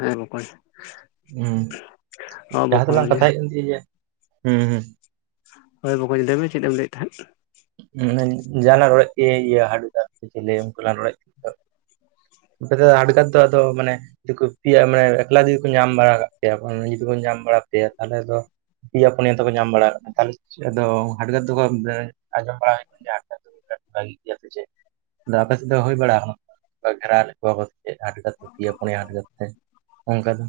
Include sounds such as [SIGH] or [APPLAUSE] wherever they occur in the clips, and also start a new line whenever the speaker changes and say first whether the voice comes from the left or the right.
left: ᱞᱮ ᱢᱚᱠᱚᱧ
right: ᱦᱩᱸ ᱡᱟᱦᱟᱸ ᱛᱮᱞᱟᱝ
left: ᱵᱚᱠᱚᱧ
right: ᱠᱟᱛᱷᱟ ᱦᱮᱡ ᱠᱟᱱ ᱤᱭᱟ ᱦᱩᱸ ᱦᱩᱸ
left: ᱦᱳᱭ ᱵᱚᱠᱚᱧ ᱞᱟᱹᱭ ᱢᱮ ᱪᱮᱫ ᱮᱢ ᱞᱟᱹᱭᱮᱫ ᱛᱟᱦᱮᱸᱫ?
right: ᱡᱟᱦᱟᱸᱟ ᱞᱟ ᱨᱚᱲᱮᱫ ᱛᱮ ᱤᱭᱟᱹ ᱦᱟᱴᱜᱟᱨ ᱥᱮ ᱪᱮᱞᱮ ᱩᱱᱠᱩ ᱞᱟᱝ ᱨᱚᱲᱮᱫ ᱠᱚᱛᱚ ᱟᱯᱮ ᱫᱚ ᱦᱟᱰᱜᱟᱨ ᱫᱚ ᱟᱫᱚ ᱢᱟᱱᱮ ᱡᱩᱫᱤ ᱠᱚ ᱯᱮᱭᱟ ᱢᱟᱱᱮ ᱮᱠᱞᱟ ᱡᱩᱫᱤ ᱠᱚ ᱧᱟᱢ ᱵᱟᱲᱟ ᱠᱟᱜ ᱯᱮᱭᱟ ᱡᱩᱫᱤ ᱵᱚᱱ ᱧᱟᱢ ᱵᱟᱲᱟ ᱯᱮᱭᱟ ᱛᱟᱦᱞᱮ ᱫᱚ ᱯᱤᱭᱟ ᱯᱩᱱᱭᱟ ᱛᱚᱠᱚ ᱧᱟᱢ ᱵᱟᱲᱟ ᱠᱟᱜ ᱠᱚᱣᱟ ᱛᱟᱦᱞᱮ ᱪᱮᱜ ᱟᱫᱚ ᱦᱟᱴᱜᱟᱨ ᱫᱚᱠᱚ ᱟᱸᱡᱚᱢ ᱵᱟᱲᱟ ᱦᱩᱭ ᱠᱟᱱᱟ ᱵᱷᱟᱜᱤ ᱜᱮᱭᱟ ᱥᱮ ᱪᱮᱫ ᱟᱫᱚ ᱟᱯᱮ ᱥᱮᱫ ᱫᱚ ᱦᱩᱭ ᱵᱟᱲᱟ ᱠᱟᱱᱟ ᱜᱷᱮᱨᱟᱣ ᱞᱮᱫ ᱠᱚᱣᱟ ᱠᱚ ᱪᱮᱫ ᱦᱟᱴᱜᱟ ᱛᱮ ᱯᱤᱭᱟ ᱯᱩᱱᱭᱟ ᱦᱟᱴᱜᱟᱨ ᱛᱮ ᱚᱝᱠᱟ ᱫᱚ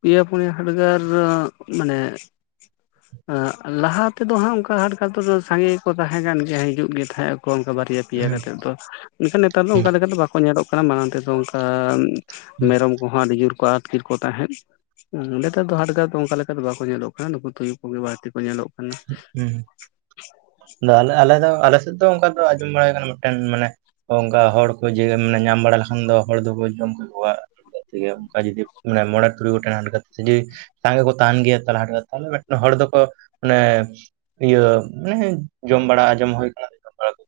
left: ᱯᱤᱭᱟ ᱯᱩᱱᱭᱟ ᱦᱟᱴᱜᱟᱨ ᱢᱟᱱᱮ ᱞᱟᱦᱟ ᱛᱮᱫᱚ ᱦᱟᱸᱜ ᱚᱝᱠᱟ ᱦᱟᱴᱜᱟᱨ ᱫᱚ ᱥᱟᱸᱜᱮ ᱜᱮᱠᱚ ᱛᱟᱦᱮᱸ ᱠᱟᱱ ᱜᱮᱭᱟ ᱦᱤᱡᱩᱜ ᱜᱮ ᱛᱟᱦᱮᱸᱫ ᱠᱚ ᱚᱜᱠᱟ ᱵᱟᱨᱭᱟ ᱯᱮᱭᱟ
right: ᱦᱩᱸ
left: ᱠᱟᱛᱮᱫ ᱫᱚ ᱢᱮᱱᱠᱷᱟᱱ ᱱᱮᱛᱟᱨ ᱫᱚ ᱚᱱᱠᱟ
right: ᱦᱩᱸ
left: ᱞᱮᱠᱟ ᱫᱚ ᱵᱟᱠᱚ ᱧᱮᱞᱚᱜ ᱠᱟᱱᱟ ᱢᱟᱲᱟᱝ ᱛᱮᱫᱚ ᱚᱝᱠᱟ ᱢᱮᱨᱚᱢ ᱠᱚᱦᱚᱸ ᱟᱹᱰᱤ ᱡᱳᱨ ᱠᱚ ᱟᱹᱛᱠᱤᱨ ᱠᱚ ᱛᱟᱦᱮᱸᱫ ᱦᱩᱸ ᱱᱮᱛᱟᱨ ᱫᱚ ᱦᱟᱰᱜᱟᱨ ᱫᱚ ᱚᱝᱠᱟ ᱞᱮᱠᱟ ᱫᱚ ᱵᱟᱠᱚ ᱧᱮᱞᱚᱜ ᱠᱟᱱᱟ ᱱᱩᱠᱩ ᱛᱩᱭᱩ ᱠᱚᱜᱮ ᱵᱟᱹᱲᱛᱤ ᱠᱚ ᱧᱮᱞᱚᱜ ᱠᱟᱱᱟ
right: ᱦᱩᱜ ᱩᱸ ᱟᱞᱮ ᱟᱞᱮ ᱫᱚ ᱟᱞᱮ ᱥᱮᱫ ᱫᱚ ᱚᱝᱠᱟ ᱫᱚ ᱟᱸᱡᱚᱢ ᱵᱟᱲᱟ ᱦᱩᱭ ᱠᱟᱱᱟ ᱢᱮᱫᱴᱮᱱ ᱢᱟᱱᱮ ᱚᱝᱠᱟ ᱦᱚᱲ ᱠᱚ ᱡᱮ ᱢᱟᱱᱮ ᱧᱟᱢ ᱵᱟᱲᱟ ᱞᱮᱠᱷᱟᱱ ᱫᱚ ᱦᱚᱲ ᱫᱚᱠᱚ ᱡᱚᱢ ᱠᱮᱠᱚᱣᱟ ᱜᱮ ᱚᱝᱠᱟ ᱡᱩᱫᱤ ᱢᱚᱬᱮ ᱛᱩᱨᱩᱭ ᱜᱚᱴᱮᱱ ᱦᱟᱰᱜᱟᱨ ᱛᱮ ᱡᱩᱫᱤ ᱥᱟᱸᱜᱮ ᱠᱚ ᱛᱟᱦᱮᱸᱱ ᱜᱮᱭᱟ ᱛᱟᱞᱟ ᱦᱚᱲ ᱫᱚᱠᱚ ᱢᱟᱱᱮ ᱤᱭᱟᱹ ᱢᱟᱱᱮ ᱡᱚᱢ ᱵᱟᱲᱟ ᱟᱸᱡᱚᱢ ᱦᱩᱭ ᱠᱟᱱᱟ ᱵᱟᱲᱟ ᱦᱩᱭ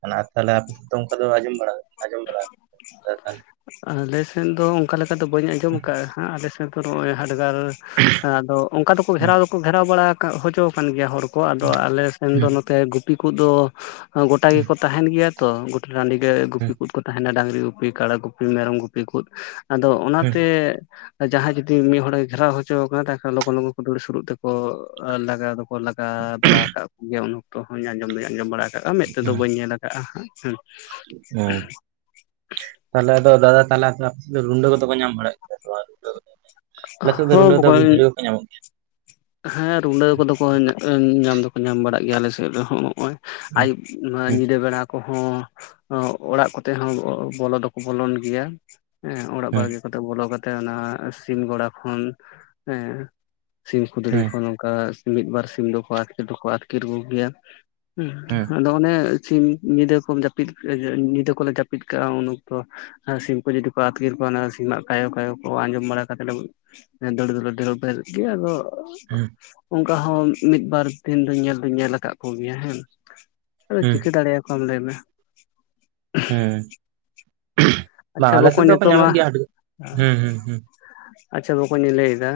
right: ᱠᱟᱱᱟ ᱟᱨ ᱛᱟᱦᱞᱮ ᱟᱯᱮ ᱥᱮᱫ ᱫᱚ ᱚᱱᱠᱟ ᱫᱚ ᱟᱸᱡᱚᱢ ᱵᱟᱲᱟ ᱟᱸᱡᱚᱢ ᱵᱟᱲᱟ
left: [INAUDIBLE]
right: ᱛᱟᱦᱚᱞᱮ
left: ᱟᱞᱮ ᱥᱮᱫ ᱫᱚ ᱚᱝᱠᱟ ᱞᱮᱠᱟ ᱫᱚ ᱵᱟᱹᱧ ᱟᱸᱡᱚᱢ ᱟᱠᱟᱫᱼᱟ ᱦᱟᱸᱜ ᱟᱞᱮᱥᱮᱫ ᱫᱚ ᱱᱚᱜᱼᱚᱭ ᱦᱟᱰᱜᱟᱨ ᱟᱫᱚ ᱚᱝᱠᱟ ᱫᱚᱠᱚ ᱜᱷᱮᱨᱟᱣ ᱫᱚᱠᱚ ᱜᱷᱮᱨᱟᱣ ᱵᱟᱲᱟ ᱦᱚᱪᱚᱣ ᱟᱠᱟᱱ ᱜᱮᱭᱟ ᱦᱚᱲ ᱠᱚ ᱠᱚ ᱟᱫᱚ ᱟᱞᱮ ᱥᱮᱱ ᱫᱚ ᱱᱚᱛᱮ ᱜᱩᱯᱤ ᱠᱚᱫᱚ ᱜᱚᱴᱟ ᱜᱮᱠᱚ ᱛᱟᱦᱮᱸᱱ ᱜᱮᱭᱟ ᱛᱚ᱾ ᱨᱟᱺᱰᱤ ᱜᱮ ᱜᱩᱯᱤ ᱠᱚ ᱠᱚ ᱛᱟᱦᱮᱸᱱᱟ ᱰᱟᱝᱨᱤ ᱜᱩᱯᱤ ᱠᱟᱲᱟ ᱜᱩᱯᱤ ᱢᱮᱨᱚᱢ ᱜᱩᱯᱤ ᱠᱚ᱾ ᱟᱫᱚ ᱚᱱᱟ ᱛᱮ ᱡᱟᱸᱦᱟᱸᱭ ᱡᱩᱫᱤ ᱢᱤᱫ ᱦᱚᱲᱮ ᱜᱷᱮᱨᱟᱣ ᱦᱚᱪᱚ ᱠᱟᱱᱟ ᱛᱟᱦᱚᱞᱮ ᱞᱚᱜᱚᱱ ᱞᱚᱜᱚᱱ ᱠᱚ ᱫᱟᱹᱲ ᱥᱩᱨᱩᱜ ᱛᱮᱠᱚ ᱞᱟᱜᱟ [INAUDIBLE] ᱠᱚ ᱞᱟᱜᱟ ᱵᱟᱲᱟ ᱟᱠᱟᱫ ᱠᱚᱜᱮᱭᱟ ᱩᱱ ᱚᱠᱛᱚ ᱦᱚᱸᱧ ᱟᱸᱡᱚᱢ ᱫᱚᱧ ᱟᱸᱡᱚᱢ ᱵᱟᱲᱟ ᱟᱠᱟᱫᱼᱟ ᱢᱮᱫ ᱛᱮᱫᱚ ᱵᱟᱹᱧ ᱧᱮᱞ ᱟᱠᱟᱫᱼᱟ ᱦᱟᱸᱜ᱾
right: ᱦᱮᱸ᱾ ᱛᱟᱦᱚᱞᱮ ᱟᱫᱚ ᱫᱟᱫᱟ ᱛᱟᱦᱚᱞᱮ ᱟᱯᱮ ᱥᱮᱫ ᱫᱚ ᱨᱩᱸᱰᱟᱹ ᱠᱚᱫᱚ ᱠᱚ ᱧᱟᱢ ᱵᱟᱲᱟᱜ ᱜᱮᱭᱟ ᱥᱮ ᱵᱟᱝ? ᱟᱞᱮ ᱥᱮᱫ ᱫᱚ ᱨᱩᱸᱰᱟᱹ
left: ᱦᱚᱸ
right: ᱫᱚ
left: ᱵᱚᱠᱚᱧ
right: [INAUDIBLE] ᱧᱟᱢᱚᱜ ᱜᱮᱭᱟ᱾
left: ᱦᱮᱸ ᱨᱩᱸᱰᱟᱹ ᱠᱚᱫᱚ ᱠᱚ ᱧᱟᱢ ᱫᱚᱠᱚ ᱧᱟᱢ ᱵᱟᱲᱟᱜ ᱜᱮᱭᱟ ᱟᱞᱮ ᱥᱮᱫ ᱨᱮᱦᱚᱸ ᱱᱚᱜᱚᱭ ᱟᱭᱩᱵ ᱱᱚᱣᱟ ᱧᱤᱫᱟᱹ ᱵᱮᱲᱟ ᱠᱚᱦᱚᱸ᱾ ᱚᱲᱟᱜ ᱠᱚᱛᱮ ᱦᱚᱸ ᱵᱚᱞᱚ ᱫᱚᱠᱚ ᱵᱚᱞᱚᱱ ᱜᱮᱭᱟ᱾ ᱦᱮᱸ ᱚᱲᱟᱜ ᱵᱟᱲᱜᱮ ᱠᱚᱛᱮ ᱵᱚᱞᱚ ᱠᱟᱛᱮᱜ ᱚᱱᱟ ᱥᱤᱢ ᱜᱚᱲᱟ ᱠᱷᱚᱱ ᱦᱮᱸ ᱥᱤᱢ ᱠᱷᱩᱸᱫᱽᱲᱤ
right: ᱦᱩᱸ
left: ᱠᱷᱚᱱ ᱱᱚᱝᱠᱟ ᱢᱤᱫ ᱵᱟᱨ ᱥᱤᱢ ᱫᱚᱠᱚ ᱟᱹᱛᱠᱤᱨ ᱫᱚᱠᱚ ᱟᱹᱛᱠᱤᱨ ᱠᱚᱜᱮᱭᱟ᱾ ᱦᱩᱸ ᱟᱫᱚ ᱚᱱᱮ ᱥᱤᱢ ᱧᱤᱫᱟᱹ ᱠᱚᱢ ᱡᱟᱹᱯᱤᱫ ᱧᱤᱫᱟᱹ ᱠᱚᱞᱮ ᱡᱟᱹᱯᱤᱫ ᱠᱟᱜᱼᱟ ᱩᱱ ᱚᱠᱛᱚ᱾ ᱟᱨ ᱥᱤᱢᱠᱩ ᱡᱩᱫᱤ ᱠᱚ ᱟᱹᱛᱠᱤᱨ ᱠᱚᱣᱟ ᱚᱱᱟ ᱥᱤᱢᱟᱜ ᱠᱟᱭᱚ ᱠᱟᱭᱚ ᱠᱚ ᱟᱸᱡᱚᱢ ᱵᱟᱲᱟ [INAUDIBLE] ᱜᱮᱭᱟ ᱟᱫᱚ
right: ᱦᱩᱸ
left: ᱚᱝᱠᱟ ᱦᱚᱸ ᱢᱤᱫ ᱵᱟᱨ ᱫᱤᱱ ᱫᱩᱧ ᱧᱮᱞ ᱫᱚᱧ ᱧᱮᱞ ᱠᱟᱫ ᱠᱚᱜᱮᱭᱟ ᱦᱮᱸ ᱟᱫᱚ
right: ᱦᱩᱸ
left: ᱪᱤᱠᱟᱹ ᱫᱟᱲᱮ ᱟᱢ ᱞᱟᱹᱭ ᱢᱮ᱾
right: ᱦᱩᱸ ᱵᱟᱝ
left: ᱟᱪᱪᱷᱟ
right: ᱟᱞᱮ ᱥᱮᱫ
left: ᱵᱚᱠᱚᱧ
right: ᱫᱚᱠᱚ
left: ᱱᱤᱛᱚᱜ ᱢᱟ
right: ᱧᱟᱢᱚᱜ ᱜᱮᱭᱟ ᱦᱟᱰᱜᱟᱨ, ᱦᱩᱸ ᱦᱩᱸ ᱦᱩᱸ᱾
left: ᱟᱪᱪᱷᱟ ᱵᱚᱠᱚᱧ ᱤᱧ ᱞᱟᱹᱭᱮᱫᱟ,